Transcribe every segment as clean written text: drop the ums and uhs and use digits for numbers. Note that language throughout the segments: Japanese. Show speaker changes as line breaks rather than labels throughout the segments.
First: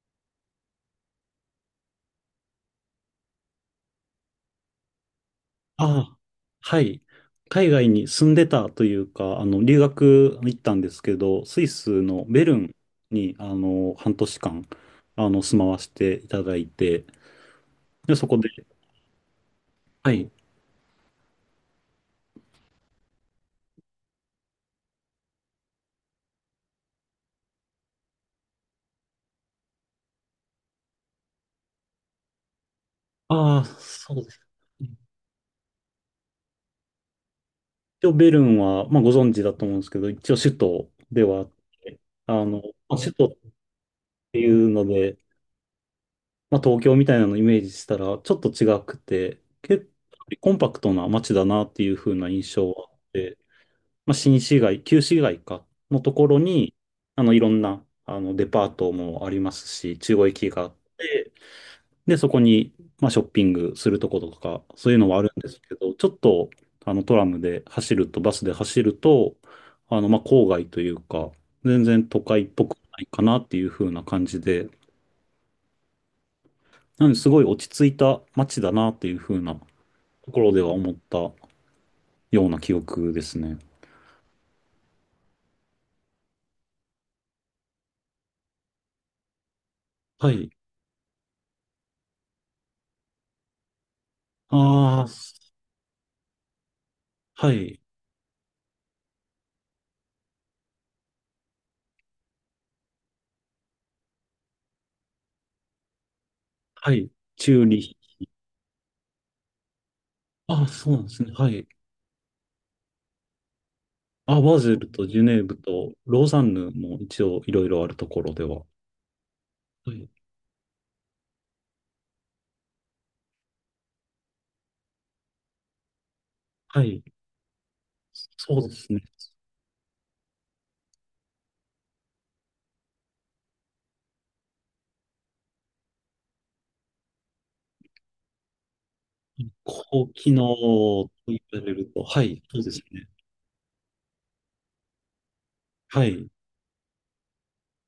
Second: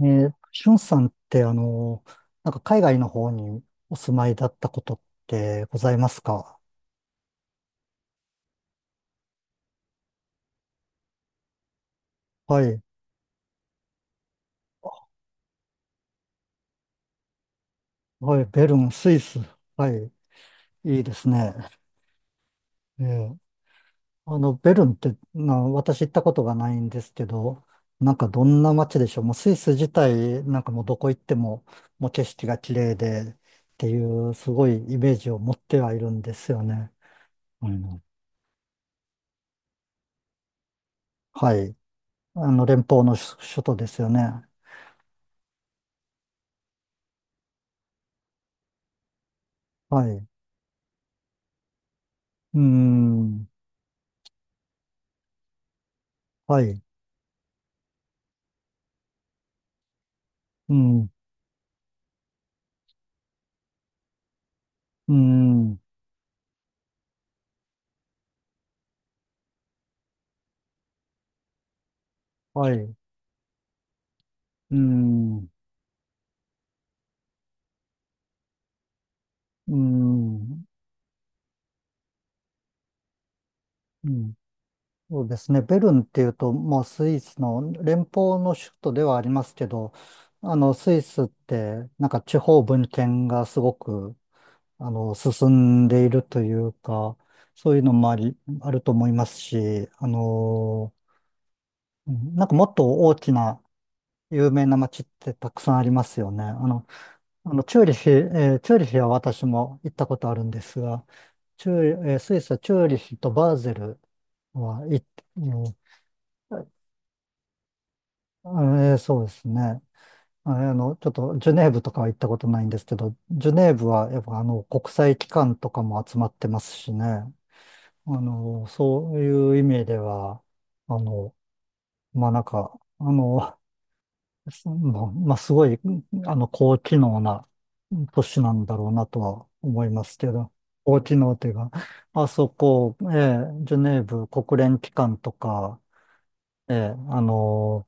しゅんさんって、なんか海外の方にお住まいだったことってございま
ああ、
すか？
はい。海外に住んでたというか、留学行ったんですけど、スイスのベル
は
ン
い。
に、半年間、住まわせていただいて、で、そこ
はい。
で、
ベルン、スイス。はい。
はい。
いいですね。えーベルンって、私行ったことがないんですけど、なんかどんな街でしょう。もうスイス自体、なんかもうどこ行っても、もう景色が綺麗で、っ
ああ、
てい
そうで
う、
す。
すごいイメージを持ってはいるんですよね。うん。
一応、ベルンは、まあ、ご存知だと思うんですけど、一応、首都ではあっ
はい。
て、あの、
連
まあ、
邦
首
の
都っ
首都ですよね。
ていうので、まあ、東京みたいなのをイメージしたら、ちょっと違くて、結
はい。う
構コンパクトな街だなっていう風な印
ー
象はあって、
ん。
まあ、新市街、旧市街か、のところ
は
に、
い。
いろんな、デパートもありますし、中央駅があ
う
っ
ん。
て、で、そこに、まあ、ショッピングするとことか、そういうの
う
はあるんですけ
ん。
ど、ちょっと、トラムで走ると、バスで走ると、まあ、郊外というか、全然都会っぽ
は
く
い。
ないかなっていう風な感じで、
うん。
なのですごい落ち着いた街だなっていう風な
う
ところで
ん。
は思ったような記憶ですね。
うん。そうですね。ベルンっていうと、まあ、スイスの連邦の首都ではありますけど、
はい。
スイスって、なんか地方分権がすごく、
ああ、
進んでいるというか、
は
そう
い。
いうのもあり、あると思いますし、うん、なんかもっと大きな有名な街ってたくさんありますよね。
はい。
あ
チュー
の、チ
リ
ューリ
ヒ。
ヒ、えチューリヒは私も行ったことあるんで
あ、
す
そうなん
が、
ですね。はい。
チューリえースイスはチューリヒとバーゼル
あ、バズ
は
ル
行
と
っ、
ジュネーブとローザンヌも一応いろいろあるところでは。
うん、そうですね。
はい。
ちょっとジュネーブとかは行ったことないんですけど、ジュネーブはやっぱあの国際機関とかも集まってます
は
し
い。
ね。
そうですね。
そういう意味では、あの、まあ、なんか、そのまあ、すごい、高機能な都市なんだろうなとは思いま
高
すけ
機能
ど、高
と
機能
言
という
わ
か、
れると、は
あ
い。
そ
そうです
こ、
ね。
ええジュネーブ国連機関とか、
はい。
ええ、あの、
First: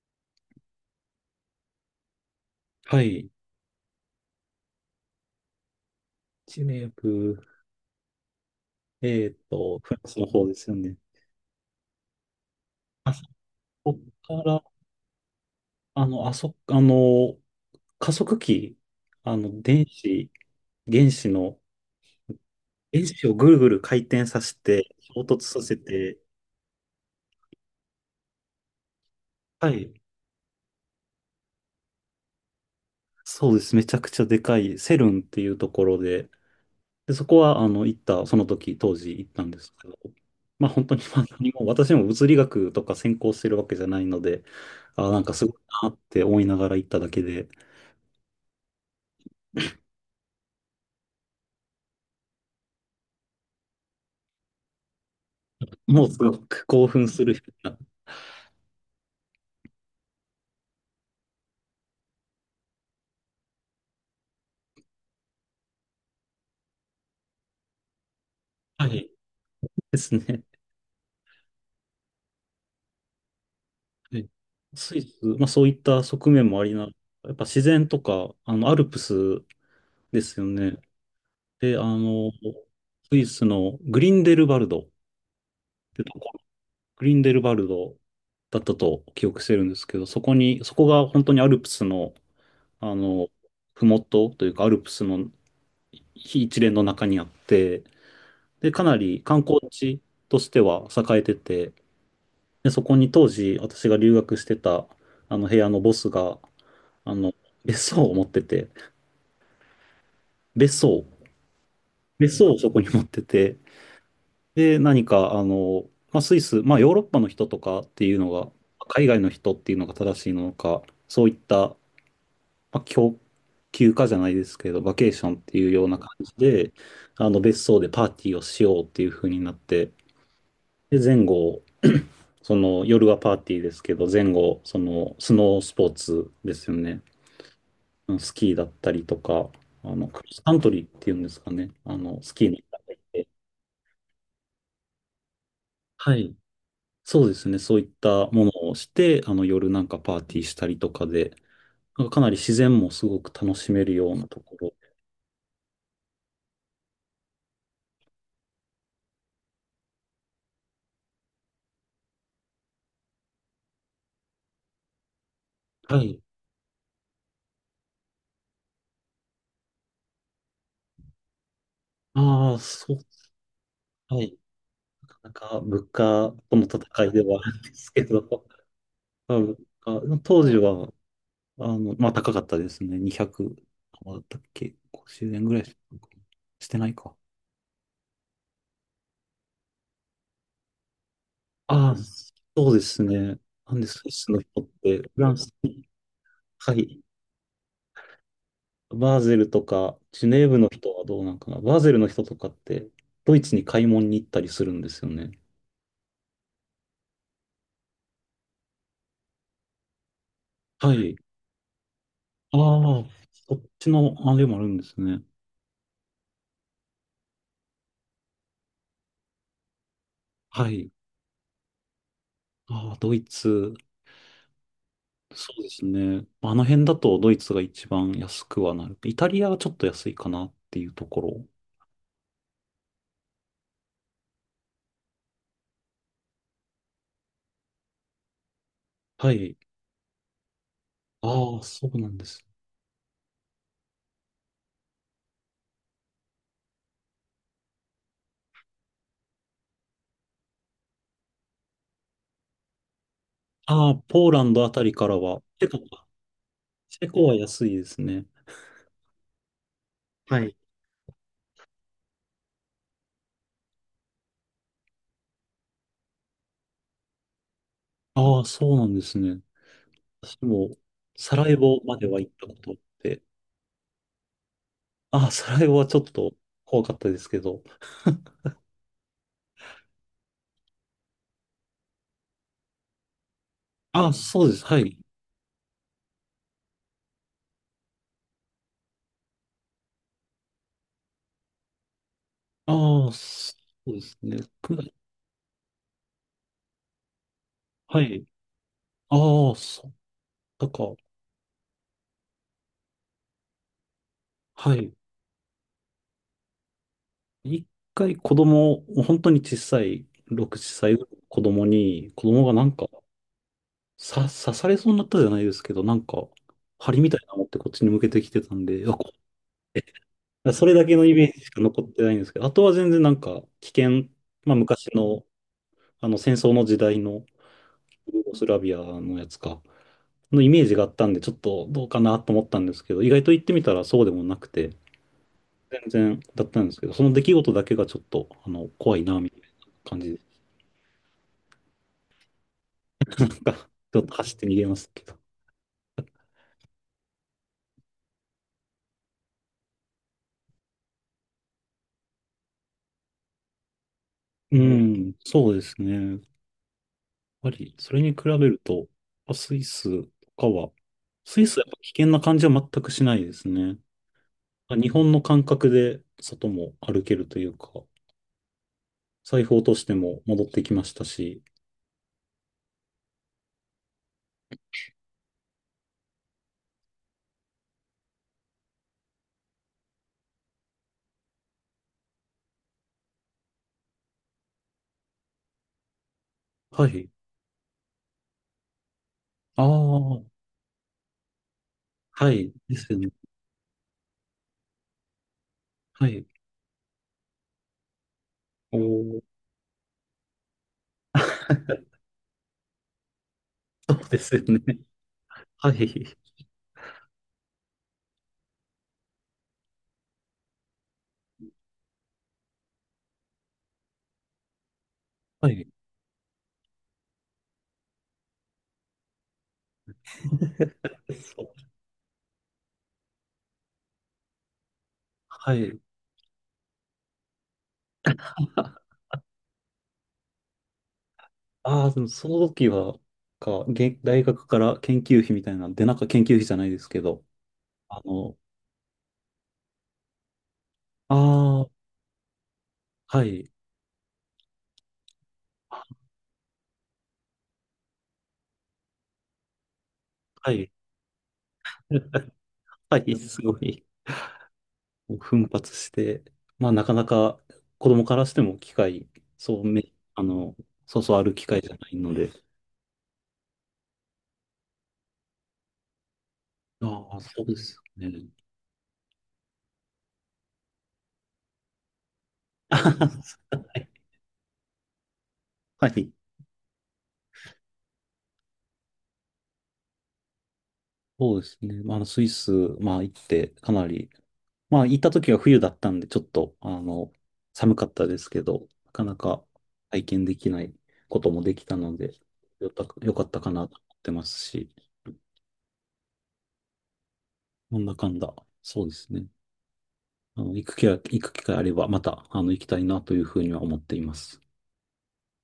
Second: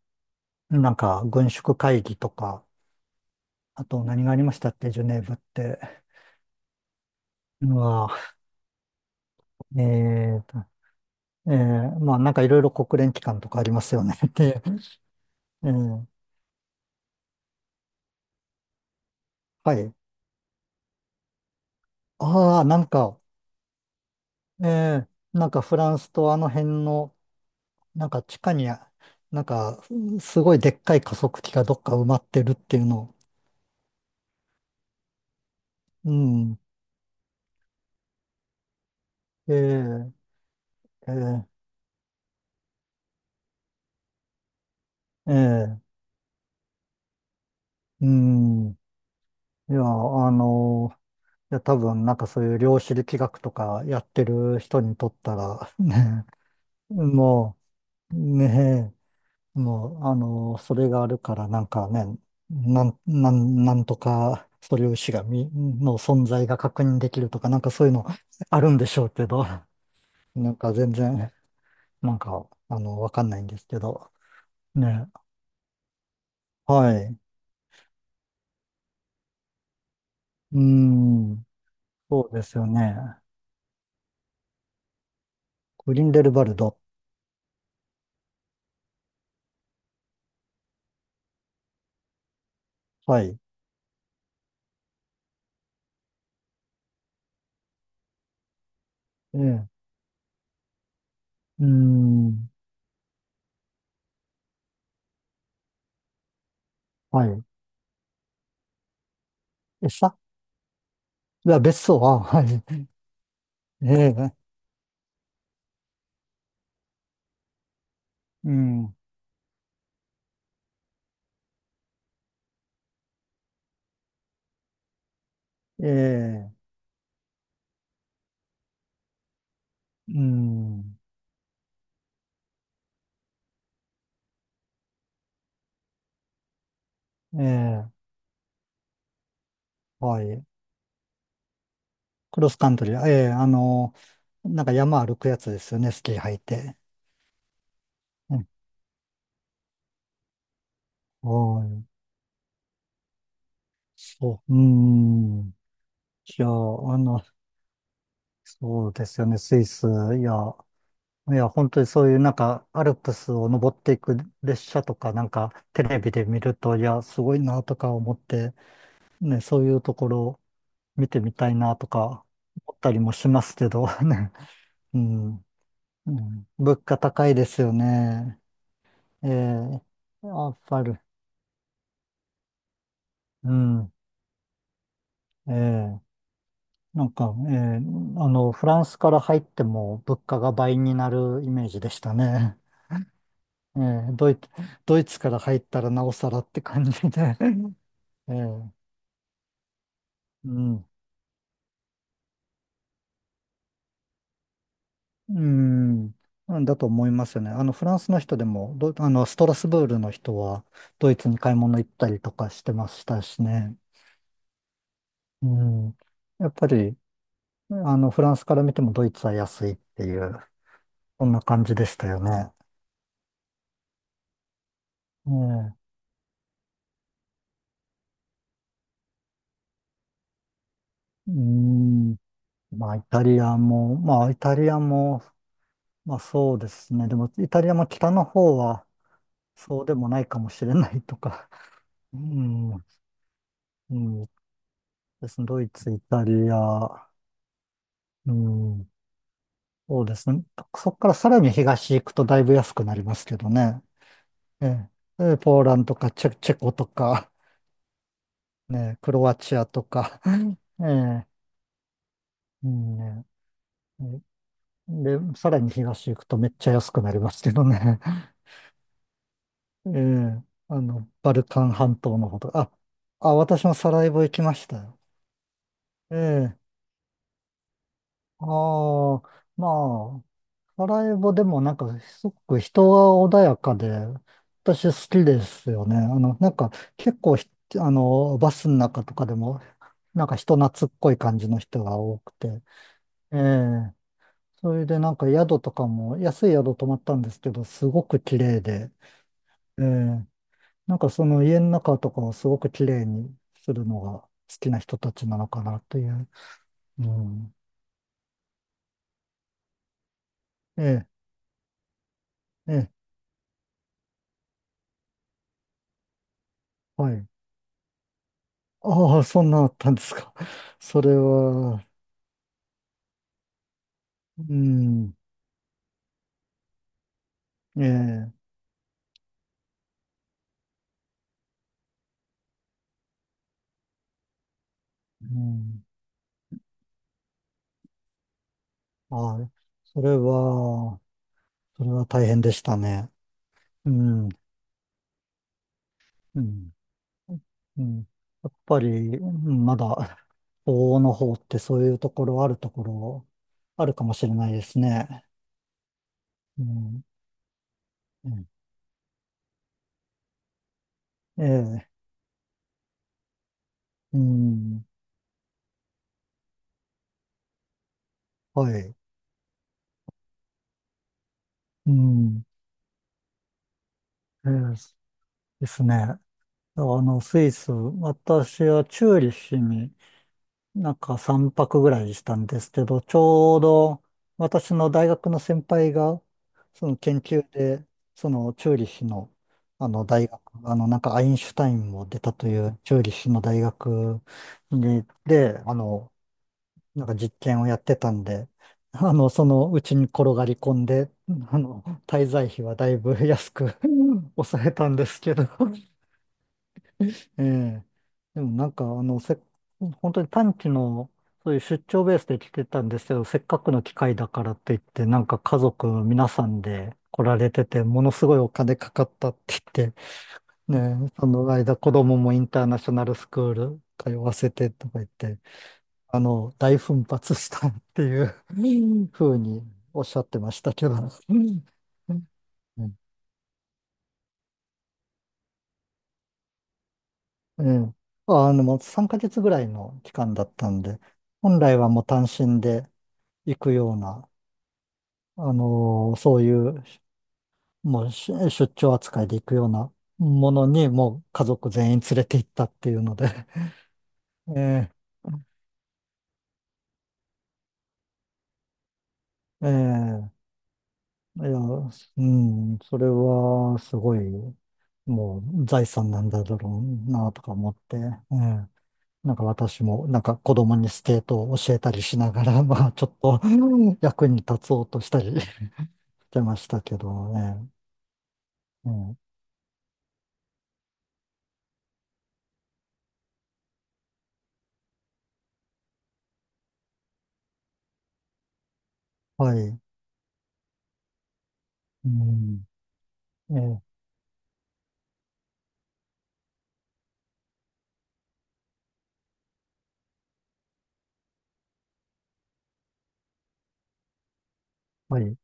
なんか軍縮会議とか、
はい。
あと何がありましたっけ、ジュネーブって。
ジュネーブ、
うわ、え
フランスの
え
方で
と、
すよね。
ええ、まあなんかいろいろ国連
あ
機
そ
関とかあります
こ
よね。
か
で、
ら、
ええ、
あの、あそ、あの、加速器、
は
電
い。
子、原子の、
ああ、なん
原
か、
子をぐるぐる回転させ
え
て、
え、
衝突
なんか
させ
フランス
て、
とあの辺の、なんか地下に、なん
は
か
い。
すごいでっかい加速器がどっか埋まってるっていうの。
そうです。めちゃくちゃでかい、セルンっていうところ
う
で、
ん。
で、そこは、あの、行った、その時、当時行ったん
え
ですけど、
え、
まあ本当に、
え
まあ、
え、
何も私も物理学とか専攻してるわけじゃないので、あ、なん
え
かすごい
え、
なって思いながら行っただけで、
うん。いや、あのいや、多分なんかそういう量子力学とかやってる人にとったら、
もうす
ね、
ごく興奮するよ
も
うな、
う、ね、もう、それがあるからなんかね、なんとか素粒子がみ、の存在が確認できるとか、なんかそういうのあるんで
は
しょ
い
うけど、
です ね。
なんか全然、なんか、わかんないんですけど、
はい。スイ
ね、
ス、まあそういった側面もありな、
はい。う
やっぱ自然とか、アルプスですよ
ー
ね。
ん、
で、
そうですよね。
スイスのグリンデルバルドっ
グ
て
リ
と
ンデルバルド。
グリンデルバルドだったと記憶してるんですけど、そこが本当にアルプスの、あ
は
の、
い。
ふもとというか、アルプスの非一連の中にあって、で、かなり
ええ、
観光
う
地としては栄えて
ー
て、
ん、
で、そこに当時私が留学してた、あの部屋のボスが、あ
は
の、
い。
別荘を持ってて、
餌
別荘、
いや、別荘は、
別
は
荘をそこ
い。
に持ってて、
ええ、
で、何か、まあ、スイス、まあ、ヨーロッパの人とかっていうのが、
うん。
海外の人っていうのが正しいのか、そういったまあ、休暇じゃないですけど、バケーションっていうよ
え
うな感じ
え、
で、あの別荘でパーティーをしようっていう風になって、
うん。
で、前後、その夜はパーティーですけど、前後、そのスノースポーツですよね。
ええ、
スキーだったりとか、ク
は
ロス
い。
カントリーっていうんですかね。ス
ク
キ
ロ
ー
ス
に行っ
カント
た
リ
りし
ー。え
て。
え、なんか山歩くやつですよね、スキ
は
ー履
い。
いて。
そうですね。そういった
う
も
ん、
のをして、夜なんかパーティーしたりとかで、
はい。
なんかかなり自然もすごく楽しめるようなと
そう。
こ
う
ろ。
ん。いや、の、そうですよね、スイス。いや、いや、本当にそういうなんか、アルプスを登っていく列車とか、なんか、テ
は
レビ
い。
で見ると、いや、すごいなとか思って、ね、そういうところ見てみたいなとか
ああ、
思った
そう。
りもしますけど、
は
ね、
い。
う
なかな
ん、
か物価
うん、
との
物価
戦いで
高い
は
で
ある
す
ん
よ
ですけ
ね。
ど、
え
まあ、物
え、
価当
や
時
っぱり、
は、まあ高かったですね。
う
200、
ん、
あだったっけ？ 50 円
え
ぐらいしたの
え、
かな。してない
なん
か。
か、ええ、フランスから入っても物価が倍になるイメージで
ああ、
したね。
そうですね。なん
え
でスイ
え、
スの人って、
ドイツ
フラ
か
ン
ら
ス
入った
に、
らなおさらって
は
感じ
い、
で。ええ、
バーゼルとか、ジュネー
う
ブの
ん。
人はどうなんかな。バーゼルの人とかって、ドイツに買い物に行ったりするんですよね。
うん、うんだと思いますよね。フランスの人でも、ど、あの、ストラスブールの人は、
は
ド
い。
イツに買い物行ったりとか
あ
してま
あ、
したし
そっ
ね。
ちのあれもあるんですね。
うん。やっぱり、フランスから見てもドイツは安いっていう、
はい。
そんな感じでしたよね。
ああ、ドイツ。そうで
え
す
え、
ね。あの辺だとドイツが一番安くはなる。イタリアはちょっと安いかなっていうとこ
う
ろ。
ん。まあ、イタリアも、まあ、そうですね。でも、イタリアも北の方は、
はい。
そうでもないかもしれないとか。
ああ、そうなん
う
です。
ん。うん。ですね。ドイツ、イタリア、うん。そうですね。そこからさらに東行くとだいぶ安くなりますけどね。
ああ、ポーランド
え
あた
え。
りから
ええ、
は、
ポー
チェ
ラ
コ
ンドと
か。
かチェコと
チェコ
か、
は安いですね。
ね、クロアチアとか。
はい。
ええ。うん、ね、で、さらに東行くとめっちゃ安くなりますけどね。
ああ、そうなんですね。
え
私
え。
も、
バ
サ
ル
ラエ
カン
ボま
半
で
島
は行
の
っ
方
た
と
こと
か。
あって、
私もサラエボ行きましたよ。
ああ、サラエボはちょっ
え
と
え。
怖かったですけど、
ああ、まあ、サラエボでもなんかすごく人が穏やかで、
ああ、そうです。は
私
い。
好きですよね。なんか結構ひ、あの、バスの中とかでも、なんか人懐っこい感じの人が多くて。
ああ、
え
そう
え、
ですね。
それでなんか宿とかも、安い宿泊まったんですけど、す
は
ごく
い。
綺麗で、
ああ、
え
そう、
え、
だから、
なんかその家の中とかをすごく綺麗にするのが好き
は
な
い。
人たちなのかなという。うん。
一回子供を、本当に小さい、6、7歳ぐ
ええ、
らいの子供に、子供がなんか、
ええ、
刺されそうになったじゃないですけど、なんか、針み
は
たい
い。
なの持ってこっちに向けてきてたんで、
ああ、そんなあったんですか。
それ だけ
そ
のイ
れ
メージしか残
は、
ってないんですけど、あとは全然なんか、危険、ま
う
あ昔
ん、
の、あの戦争の時代の、
え
ユーゴス
え、
ラビアのやつか、のイメージがあったんで、ちょっとどうかなと思ったんですけど、意外と言ってみたらそうでもなくて、
う
全
ん、
然だったんですけど、その出来事だけがちょっと、怖いな、みたい
は
な
い。
感
それ
じで。
は、それは大変でしたね。
なんか、
う
ちょっと
ん、
走って逃げますけど。
うん、うん。やっぱり、うん、まだ、法の方ってそういうところあるところ、あるかもしれない
う
です
ん。ん、
ね。
そうですね。やっ
うん、
ぱり、それに比
う
べ
ん、
ると、あスイスとかは、ス
え
イスはやっぱ危
え、
険な感じは全くしないですね。
うん、
日本の感覚で外も歩けるというか、
はい。
財布落としても戻ってきましたし。
うん、ええ、ですね。スイス、私はチューリッヒに、なんか3泊ぐらいしたんですけど、ちょうど私の大学の先輩が、
は
その
い。
研究で、そのチューリヒの、
あ
あの
あ、
大学、あのなんかアインシュタインも出
は
たと
い。
い
で
う
す
チ
よ
ュー
ね。
リヒの大学に、で、
はい。
なんか実験をやってたんで、
おー、
そのうちに転がり込んで、滞在費はだいぶ安く
そうですよ
抑え
ね。
たんですけど、
はい。
ええ。でもなんか、本当に短期の、そういう出張ベースで来てたんですけど、せっかくの機会だからって言って、なんか
は
家
い。
族皆さんで来られてて、ものすごいお金かかったって言って、ね、え、そ
そ
の
う。
間子供もインターナショナルスクール通わせてとか言って、
はい。
大奮発したっていうふうにおっしゃってましたけど。う
ああ、でもその時は、
ん、
大学から研究費みたいな、で、なんか研究費じゃないですけど、
ええ。
あの、
もう3ヶ月ぐらいの期間だったんで、本
ああ、
来はもう単身で
はい、
行くような、
あ
そういう、もうし出張扱いで行くようなも
は
の
い。
に、もう家族全員連れて行っ たってい
は
うの
い、
で、
すご い、
ええ、
奮発して、まあ、なかなか子供からしても機会、そう
え
め、あ
え、
の、そうそうある
い
機
や、
会じゃな
う
いので、
ん、それはすごい、もう財産なんだろ
あ
う
あ、
なと
そう
か
で
思っ
す
て、
ね。
ええ、なんか私も、なんか子供にスケートを教えたりしながら、まあちょっと、
は
う
い。
ん、 役に立つおうとしたりし
はい、
てましたけどね。うん、
そうですね。まあ、あのスイス、まあ、行って、かなり、まあ、行った時は冬だったんで、ちょっと、寒かったですけど、なかなか
はい。
体験できないこともできたの
う
で、
ん、
よかったか
え
なと
ー
思ってますし、なんだかんだ、そうですね。行く機会あれば、また、行きたいなというふうには思っています。
はい。